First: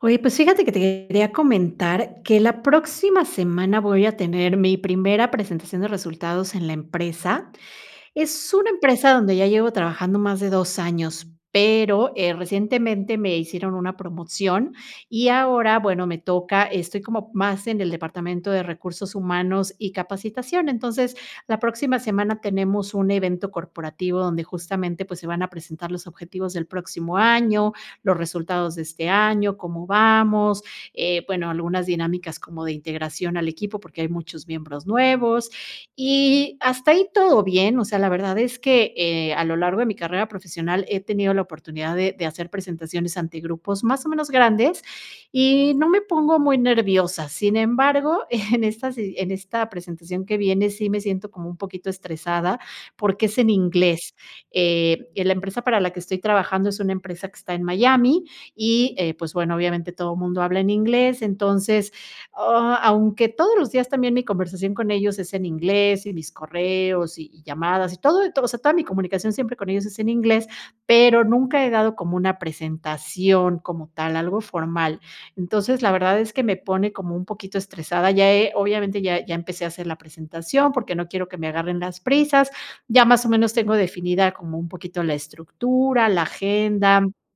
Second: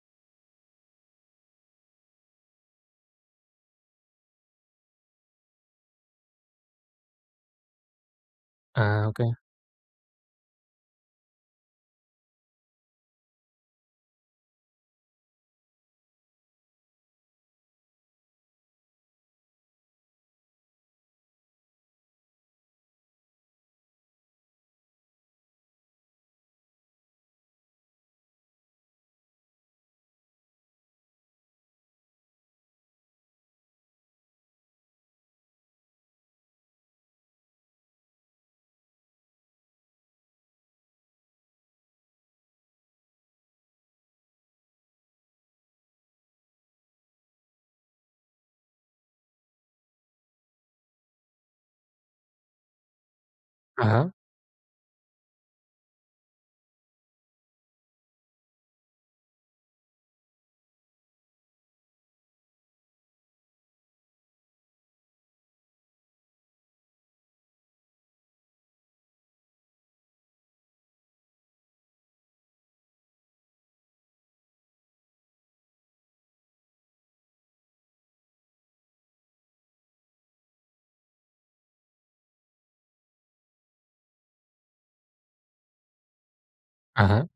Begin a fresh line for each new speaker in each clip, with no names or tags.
Oye, pues, fíjate que te quería comentar que la próxima semana voy a tener mi primera presentación de resultados en la empresa. Es una
Ah,
empresa donde
okey.
ya llevo trabajando más de 2 años, pero, eh, recientemente me hicieron una promoción, y ahora, bueno, me toca estoy como más en el departamento de recursos humanos y capacitación. Entonces, la próxima semana tenemos un evento corporativo donde justamente, pues, se van a presentar los objetivos del próximo año, los resultados de este año, cómo vamos, eh, bueno, algunas dinámicas como de integración al equipo, porque hay muchos miembros nuevos, y hasta ahí todo bien. O sea, la verdad es que, eh, a lo largo de mi carrera profesional he tenido la oportunidad de de hacer presentaciones ante grupos, más o menos, grandes, y no me pongo muy nerviosa, sin embargo, en estas si en esta presentación que viene sí me siento como un poquito estresada, porque es en
Ajá.
inglés. Eh, la empresa para la que estoy trabajando es una empresa que está en Miami y, eh, pues, bueno, obviamente todo mundo habla en inglés, entonces, ah, aunque todos los días también mi conversación con ellos es en inglés, y mis correos, y y llamadas y todo, todo. O sea, toda mi comunicación siempre con ellos es en inglés, pero nunca he dado como una presentación como tal, algo formal. Entonces, la verdad es que me pone como un poquito estresada, ya he, obviamente ya, ya empecé a hacer la presentación, porque no quiero que me agarren las prisas. Ya, más o menos, tengo definida como un poquito la estructura, la agenda,
Ajá.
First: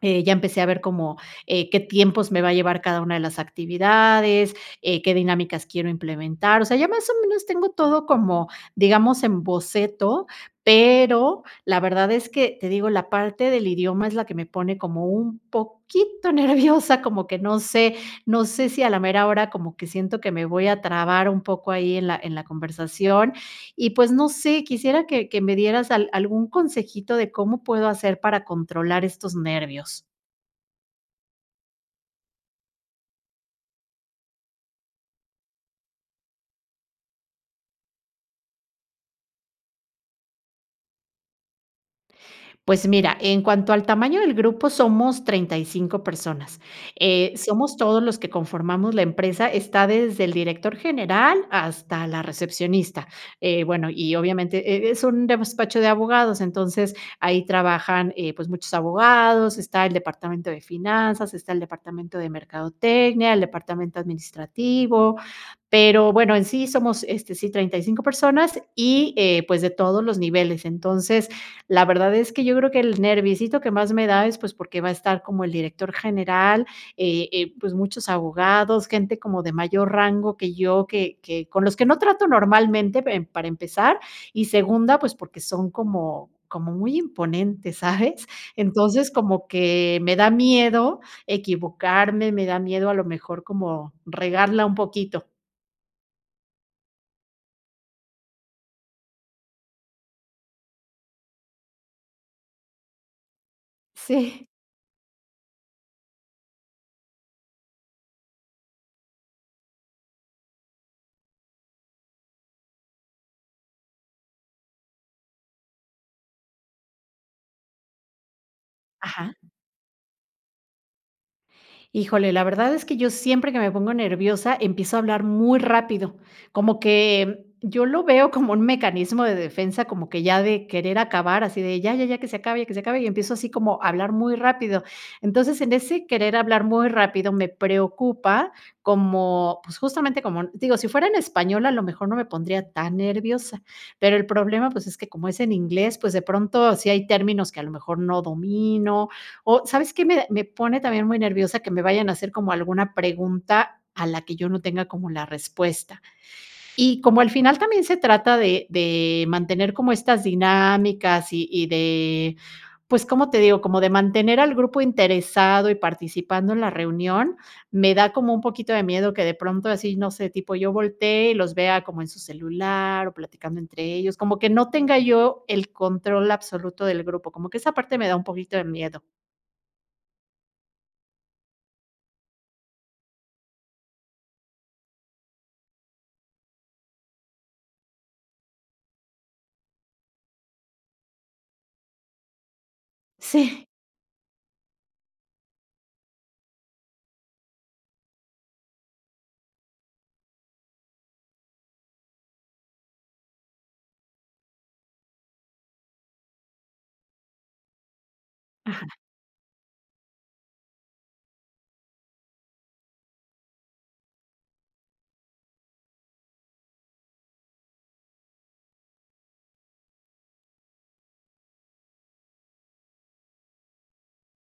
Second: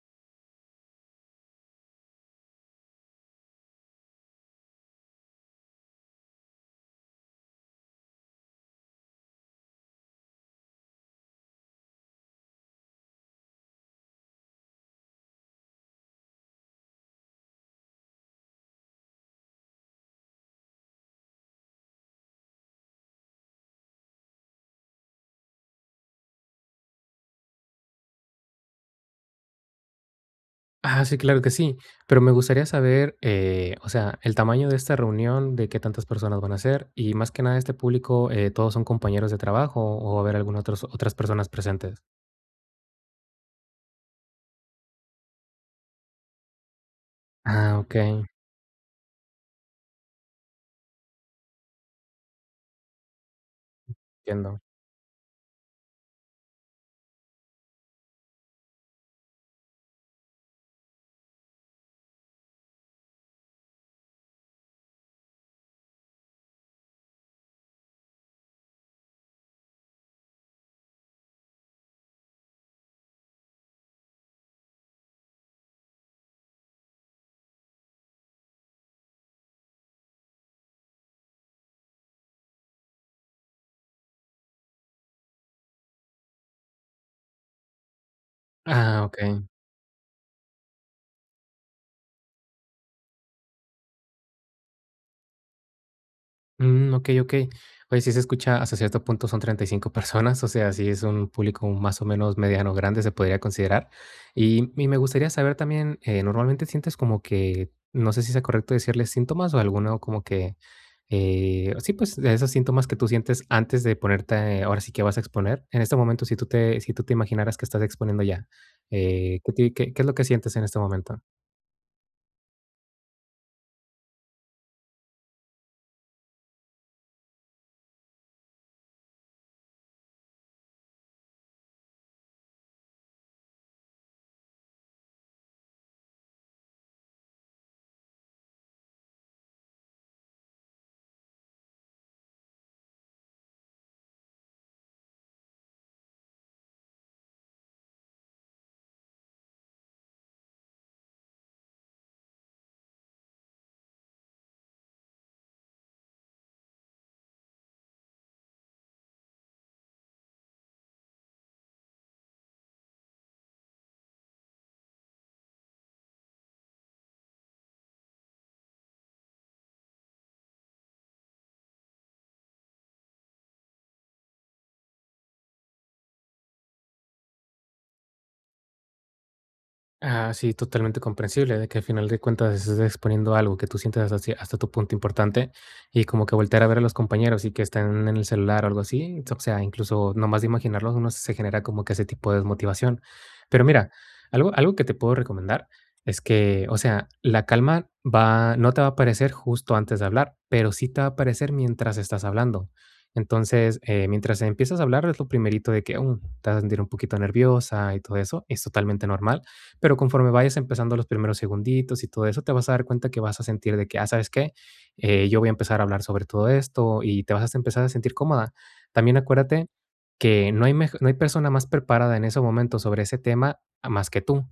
eh, ya empecé a ver como, eh, qué tiempos me va a llevar cada una de las actividades, eh, qué dinámicas quiero implementar. O sea, ya más o menos, tengo todo como, digamos, en boceto, pero la verdad es que, te digo, la parte del idioma es la que me pone como un poquito nerviosa, como que no sé, no sé si a la mera hora como que siento que me voy a trabar un poco ahí en la, en la conversación, y pues no sé, quisiera que, que me dieras al algún consejito de cómo puedo hacer para controlar estos nervios.
Ah, sí, claro que sí, pero me gustaría saber, eh, o sea, el tamaño de esta reunión, de qué tantas personas van a ser, y más que nada este público, eh, ¿todos son compañeros de trabajo o va a haber algún otros otras personas presentes?
Pues mira, en cuanto al tamaño del grupo somos 35 personas. Eh,
Ah,
somos todos los
okey.
que conformamos la empresa, está desde el director general hasta la recepcionista. Eh, bueno, y
Entiendo.
obviamente e es un despacho de abogados, entonces ahí trabajan, eh, pues, muchos abogados, está el departamento de finanzas, está el departamento de mercadotecnia, el departamento administrativo, pero, bueno, en sí somos, este, sí, 35 personas y, eh, pues, de todos los niveles. Entonces, la verdad es que yo creo que el nerviecito que más me da es, pues, porque va a estar como el director general, eh, eh, pues, muchos abogados, gente como de mayor rango que yo, que que con los que no trato normalmente, em para empezar y segunda, pues, porque son como como muy imponentes, ¿sabes?,
Ah,
entonces, como
okey.
que me da miedo equivocarme, me da miedo a lo mejor como, regarla un poquito.
Mm, Okey, okey. Pues, sí se escucha hasta cierto punto, son 35 personas. O sea, sí es un público, más o menos, mediano, grande, se podría considerar.
S Sí.
Y y me gustaría saber también, eh, normalmente sientes como que, no sé si sea correcto decirles síntomas, o alguno como que, eh, sí, pues, de esos síntomas que tú sientes antes de ponerte, ahora sí que vas a exponer. En este momento, si tú te si tú te imaginaras que estás exponiendo ya,
Ajá.
eh, ¿que ti que qué es lo que sientes en este momento?
Híjole, la verdad es que yo siempre que me pongo nerviosa, empiezo a hablar muy rápido, como que yo lo veo como un mecanismo de defensa, como que ya de querer acabar, así de ya, ya, ya, que se acabe, que se acabe, y empiezo así como a hablar muy rápido. Entonces, en ese querer hablar muy rápido me preocupa como, pues, justamente como digo, si fuera en español, a lo mejor no me pondría tan nerviosa, pero el problema, pues, es que como es en inglés, pues, de pronto, sí hay términos que a lo mejor no domino o, ¿sabes qué? Me da me pone también muy nerviosa que me vayan a hacer como alguna pregunta a la que yo no tenga como la respuesta. Y como al final, también se trata de de mantener como estas dinámicas, y y de, pues, ¿cómo te digo? Como de mantener al grupo interesado y participando en la reunión, me da como un poquito de miedo que de pronto así, no sé, tipo yo voltee, y los vea como en su celular, o platicando entre ellos, como que no tenga yo el control absoluto del grupo, como que esa parte me da un poquito de miedo.
Ah, sí, totalmente comprensible, de que al final de cuentas estés exponiendo algo que tú sientas hacia hasta tu punto importante, y como que voltear a ver a los compañeros y que están en el celular, algo así. O sea, incluso, nomás de imaginarlos, uno se genera como que ese tipo desmotivación. Pero
Sí.
mira, algo algo que te puedo recomendar es que, o sea, la calma va no te va a aparecer justo antes de hablar, pero sí te va a aparecer mientras estás hablando. Entonces, eh, mientras empiezas a hablar, es lo primerito de que, mm, te vas a sentir un poquito nerviosa y todo eso, es
Ajá.
totalmente normal. Pero, conforme vayas empezando los primeros segunditos y todo eso, te vas a dar cuenta que vas a sentir de que, ah, ¿sabes qué?, eh, yo voy a empezar a hablar sobre todo esto, y te vas a empezar a sentir cómoda. También acuérdate que no hay mej no hay persona más preparada en ese momento sobre ese tema, a más que tú.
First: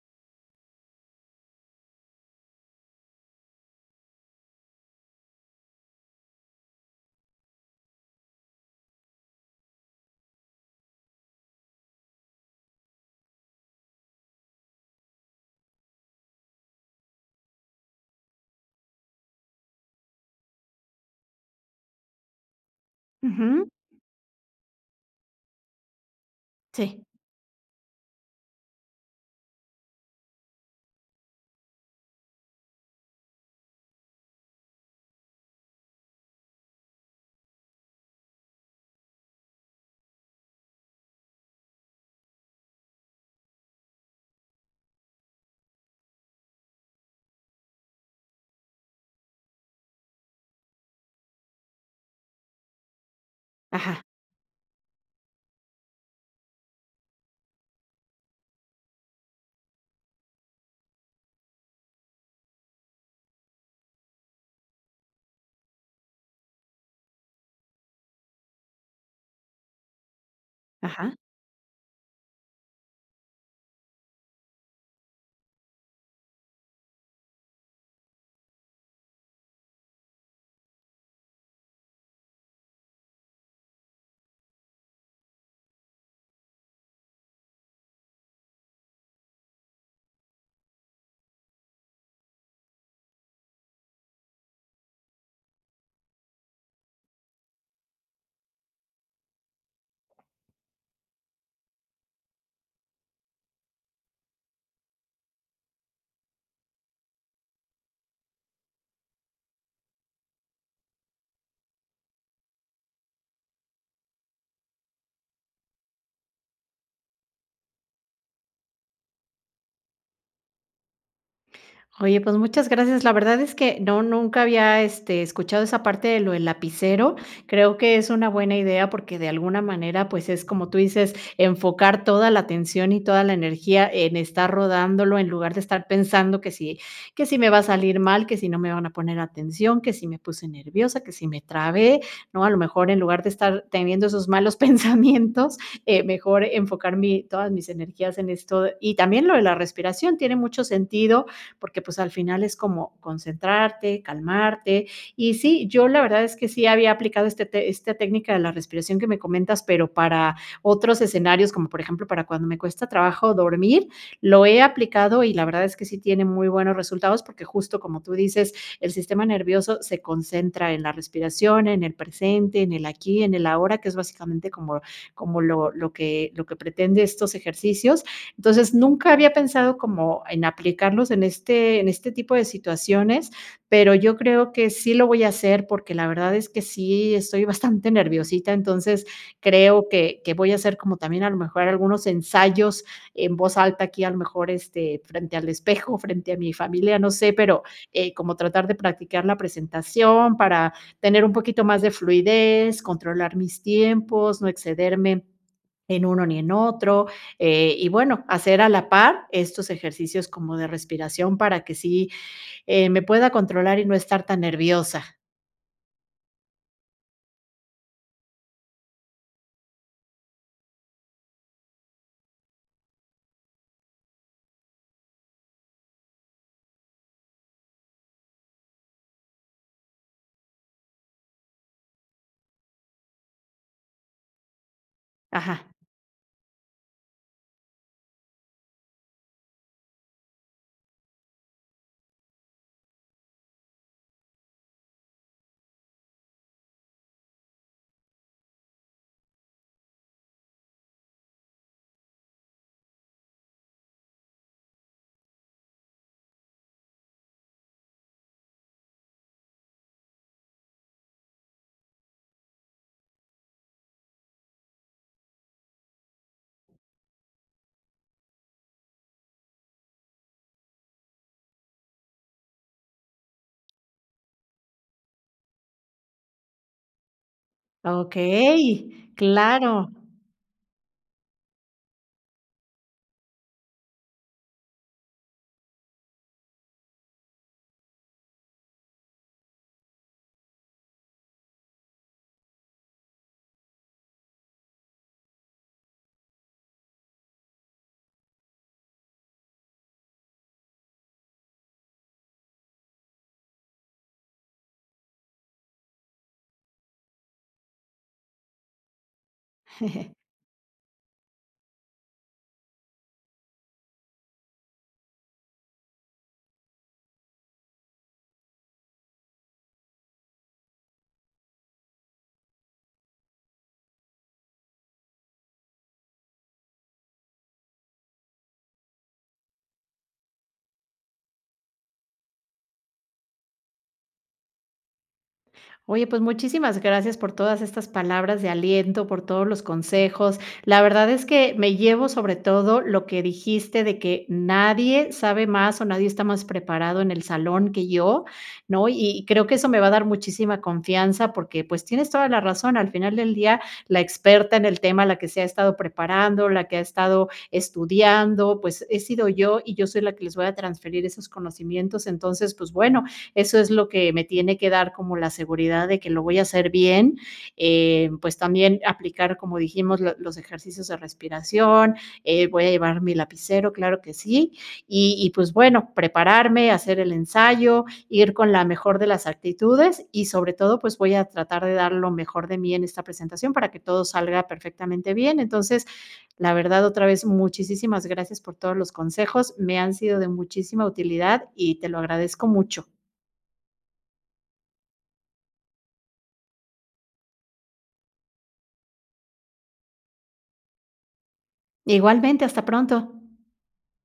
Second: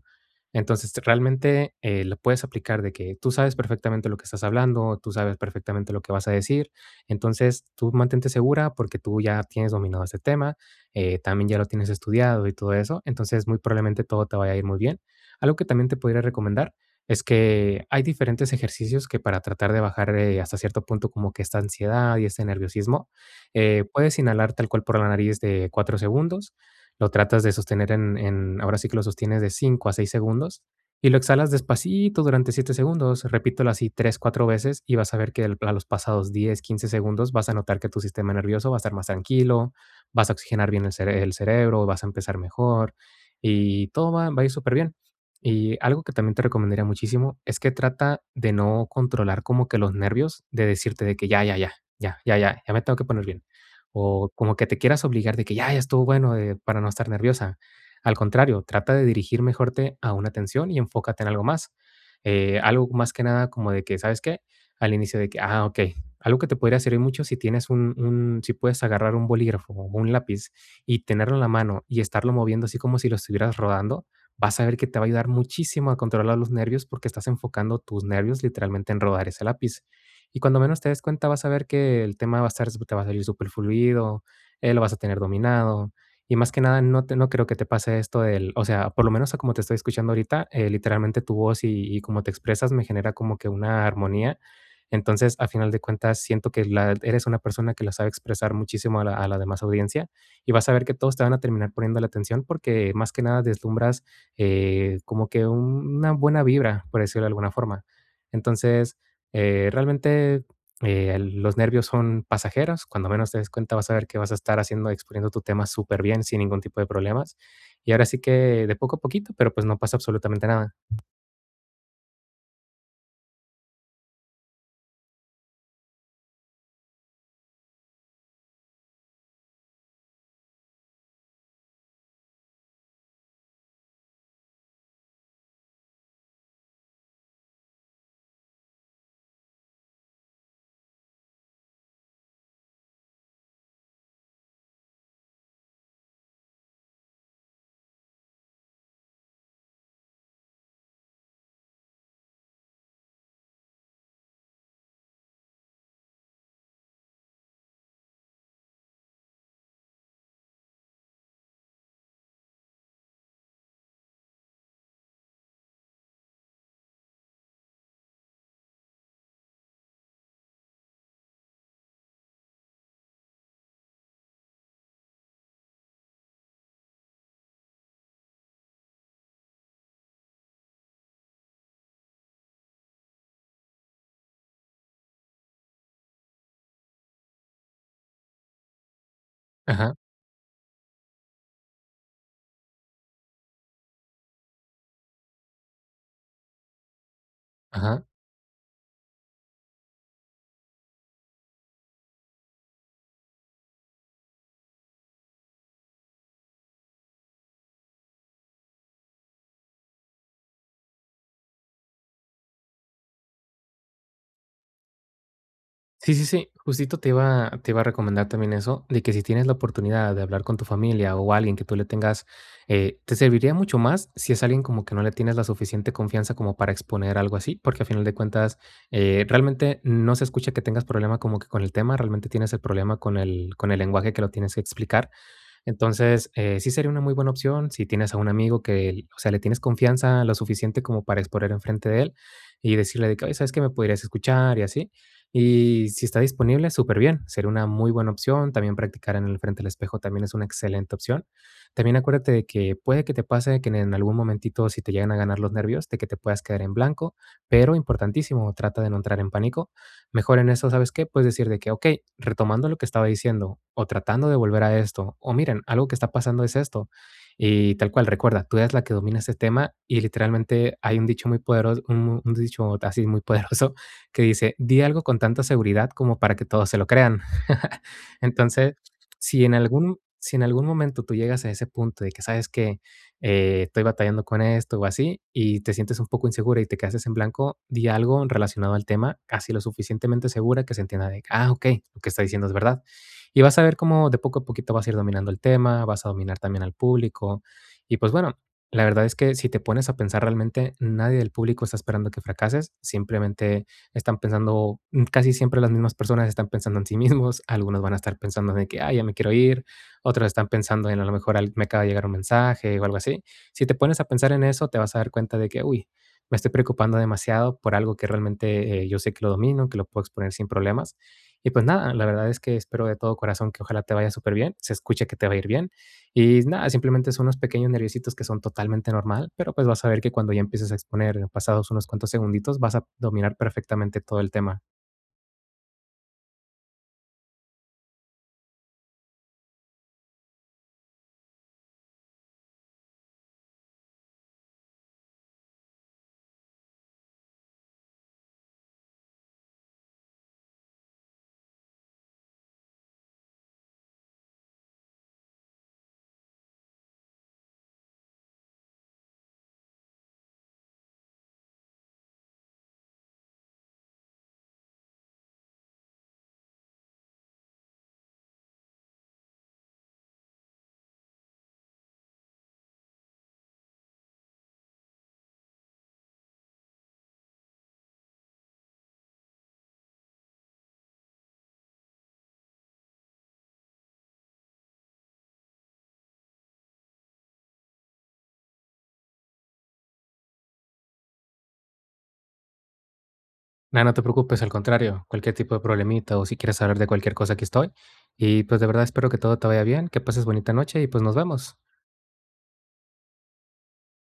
Entonces, realmente, eh, lo puedes aplicar de que tú sabes perfectamente lo que estás hablando, tú sabes perfectamente lo que vas a decir. Entonces, tú mantente segura porque tú ya tienes dominado ese tema, eh, también ya lo tienes estudiado y todo eso. Entonces, muy probablemente todo te vaya a ir muy bien. Algo que también te podría recomendar, es que hay diferentes ejercicios que para tratar de bajar, eh, hasta cierto punto como que esta ansiedad y este nerviosismo,
Ujú.
eh, puedes inhalar tal cual por la nariz de 4 segundos.
Sí.
Lo tratas de sostener en en, ahora sí que lo sostienes de 5 a 6 segundos, y lo exhalas despacito durante 7 segundos. Repítelo así 3, 4 veces, y vas a ver que a los pasados 10, 15 segundos vas a notar que tu sistema nervioso va a estar más tranquilo, vas a oxigenar bien el cere el cerebro, vas a empezar mejor y todo va va a ir superbién. Y algo que también te recomendaría muchísimo, es que trata de no controlar como que los nervios, de decirte de que ya, ya, ya, ya, ya, ya me tengo que poner bien,
Ajá.
o como que te quieras obligar de que: "Ya, ya estuvo bueno", eh, para no estar nerviosa. Al contrario, trata de dirigir mejor te a una atención y enfócate en algo más. Eh, algo más que nada como de que, ¿sabes qué?, al inicio de que ah, okey. Algo que te podría servir mucho si tienes un un si puedes agarrar un bolígrafo, o un lápiz y
Ajá.
tenerlo en la mano y estarlo moviendo así como si lo estuvieras rodando, vas a ver que te va a ayudar muchísimo a controlar los nervios porque estás enfocando tus nervios literalmente en rodar ese lápiz. Y cuando menos te des cuenta, vas a ver que el tema va a estar te va a salir superfluido, eh, lo vas a tener dominado, y más que nada no te no creo que te pase esto del o sea, por lo menos a como te estoy escuchando ahorita, eh, literalmente tu voz y y cómo te expresas me genera como que una armonía. Entonces, a final de cuentas, siento que la eres una persona que la sabe expresar muchísimo a la a la demás audiencia, y vas a ver que todos te van a terminar poniéndole atención porque, más que nada, deslumbras, eh, como que una buena vibra, por decirlo de alguna forma. Entonces, eh, realmente, eh, los nervios son pasajeros. Cuando menos te des cuenta, vas a ver que vas a estar haciendo, exponiendo tu tema superbién, sin ningún tipo de problemas. Y ahora sí que de poco a poquito, pero pues no pasa absolutamente nada.
Oye, pues, muchas gracias. La verdad es que no nunca había, eh, este, escuchado esa parte de lo del lapicero. Creo que es una buena idea, porque, de alguna manera, pues, es como tú dices, enfocar toda la atención y toda la energía en estar rodándolo, en lugar de estar pensando que si que si me va a salir mal, que si no me van a poner atención, que si me puse nerviosa, que si me trabé, ¿no? A lo mejor, en lugar de estar teniendo esos malos pensamientos, eh, mejor enfocar mi, todas mis energías en esto. Y también lo de la respiración tiene mucho sentido, porque, pues, al final es como concentrarte, calmarte. Y sí, yo la verdad es que sí había aplicado este esta técnica de la respiración que me comentas, pero, para otros escenarios, como por ejemplo, para cuando me cuesta trabajo dormir, lo he aplicado y la verdad es que sí tiene muy buenos resultados, porque justo, como tú dices, el sistema nervioso se concentra en la respiración, en el presente, en el aquí, en el ahora, que es básicamente como como lo lo que lo que pretende estos ejercicios. Entonces, nunca había pensado como en aplicarlos en este en este tipo de situaciones, pero, yo creo que sí lo voy a hacer porque la verdad, es que sí estoy bastante nerviosita. Entonces creo
Ajá.
que que voy a hacer como también a lo mejor algunos ensayos en voz alta, aquí a lo mejor, este, frente al espejo, frente a mi familia, no sé, pero,
Ajá.
eh, como tratar de practicar la presentación para tener un poquito más de fluidez, controlar mis tiempos, no excederme en uno, ni en otro, eh, y bueno, hacer a la par estos ejercicios como de respiración, para que sí, eh, me pueda controlar y no estar tan nerviosa.
Sí, sí, sí, justito te iba te iba a recomendar también eso, de que si tienes la oportunidad de hablar con tu familia, o, alguien que tú le tengas eh te serviría mucho más si es alguien como que no le tienes la suficiente confianza como para exponer algo así, porque a final de cuentas, eh, realmente no se escucha que tengas problema como que con el tema, realmente tienes el problema con el con el lenguaje que lo tienes explicar.
Ajá.
Entonces, eh, sí sería una muy buena opción si tienes a un amigo que, o sea, le tienes confianza, lo suficiente como para exponer en frente de él y decirle de que: "Oye, ¿sabes qué?, me podrías escuchar" y así, y si está disponible, súper bien, sería una muy buena opción. También practicar en el frente del espejo también es una excelente opción. También acuérdate de que puede que te pase que en algún momentito, si te llegan a ganar los nervios, de que te puedas quedar en blanco, pero importantísimo, trata de no entrar en pánico, mejor en eso, ¿sabes qué?, puedes decir de que: "Okey, retomando lo que estaba diciendo, o, tratando de volver a esto, o, miren, algo que está pasando es esto". Y tal cual recuerda, tú eres la que domina ese tema, y literalmente hay un dicho muy podero un dicho así muy poderoso, que dice: "Di algo con tanta seguridad como para que todos se lo crean". Entonces,
Okey,
si en
claro.
algún si en algún momento tú llegas a ese punto de que, ¿sabes qué?, eh, estoy batallando con esto, o así, y te sientes un poco insegura y te quedaste en blanco, di algo relacionado al tema, casi lo suficientemente segura que se entienda de: "Ah, okey, lo que está diciendo es verdad", y vas a ver cómo de poco a poquito vas a ir dominando el tema, vas a dominar también al público. Y pues, bueno, la verdad es que si te pones a pensar realmente, nadie del público está esperando que fracases, simplemente están pensando, mm, casi siempre las mismas personas están pensando en sí mismos, algunos van a estar pensando de que: "Ay, ya me quiero ir", otros están pensando en a lo mejor me acaba de llegar un mensaje, o. algo así, si te pones a pensar en eso, te vas a dar cuenta de que: "Uy me estoy preocupando demasiado por algo que realmente yo sé que lo domino, que lo puedo exponer sin problemas". Y pues nada, la verdad es que espero de todo corazón, que ojalá te vaya súper bien, se escucha que te va a ir bien, y nada, simplemente son unos pequeños nerviesitos que son totalmente normal, pero, pues, vas a ver que cuando ya empieces a exponer en pasados unos cuantos segunditos, vas a dominar perfectamente todo el tema.
Oye, pues muchísimas gracias por todas estas palabras de aliento, por todos los consejos. La verdad es que, me llevo sobre todo lo que dijiste de que nadie sabe más o nadie está más preparado en el salón que yo, ¿no?, y creo que eso me va a dar muchísima confianza porque, pues, tienes toda la razón. Al final del día, la experta en el tema, la que se ha estado preparando, la que ha estado estudiando, pues, he sido yo y yo soy la que les voy a transferir esos conocimientos. Entonces, pues, bueno, eso es lo que me tiene que dar como la seguridad de que lo voy a hacer bien, eh, pues también, aplicar como dijimos, los los ejercicios de respiración, eh, voy a llevar mi lapicero, claro que sí, y y pues bueno, prepararme, hacer el ensayo, ir con la mejor de las actitudes, y sobre todo pues voy a tratar de dar lo mejor de mí en esta presentación para que todo salga perfectamente bien. Entonces, la verdad, otra vez, muchísisimas gracias por todos los consejos, me han sido de muchísima utilidad y te lo agradezco mucho.
No, no te preocupes, al contrario, cualquier tipo de problemita o si quieres saber de cualquier cosa aquí estoy. Y, pues, de verdad, espero que todo te vaya bien. Que pases bonita noche y, pues, nos vemos.
Igualmente, hasta pronto.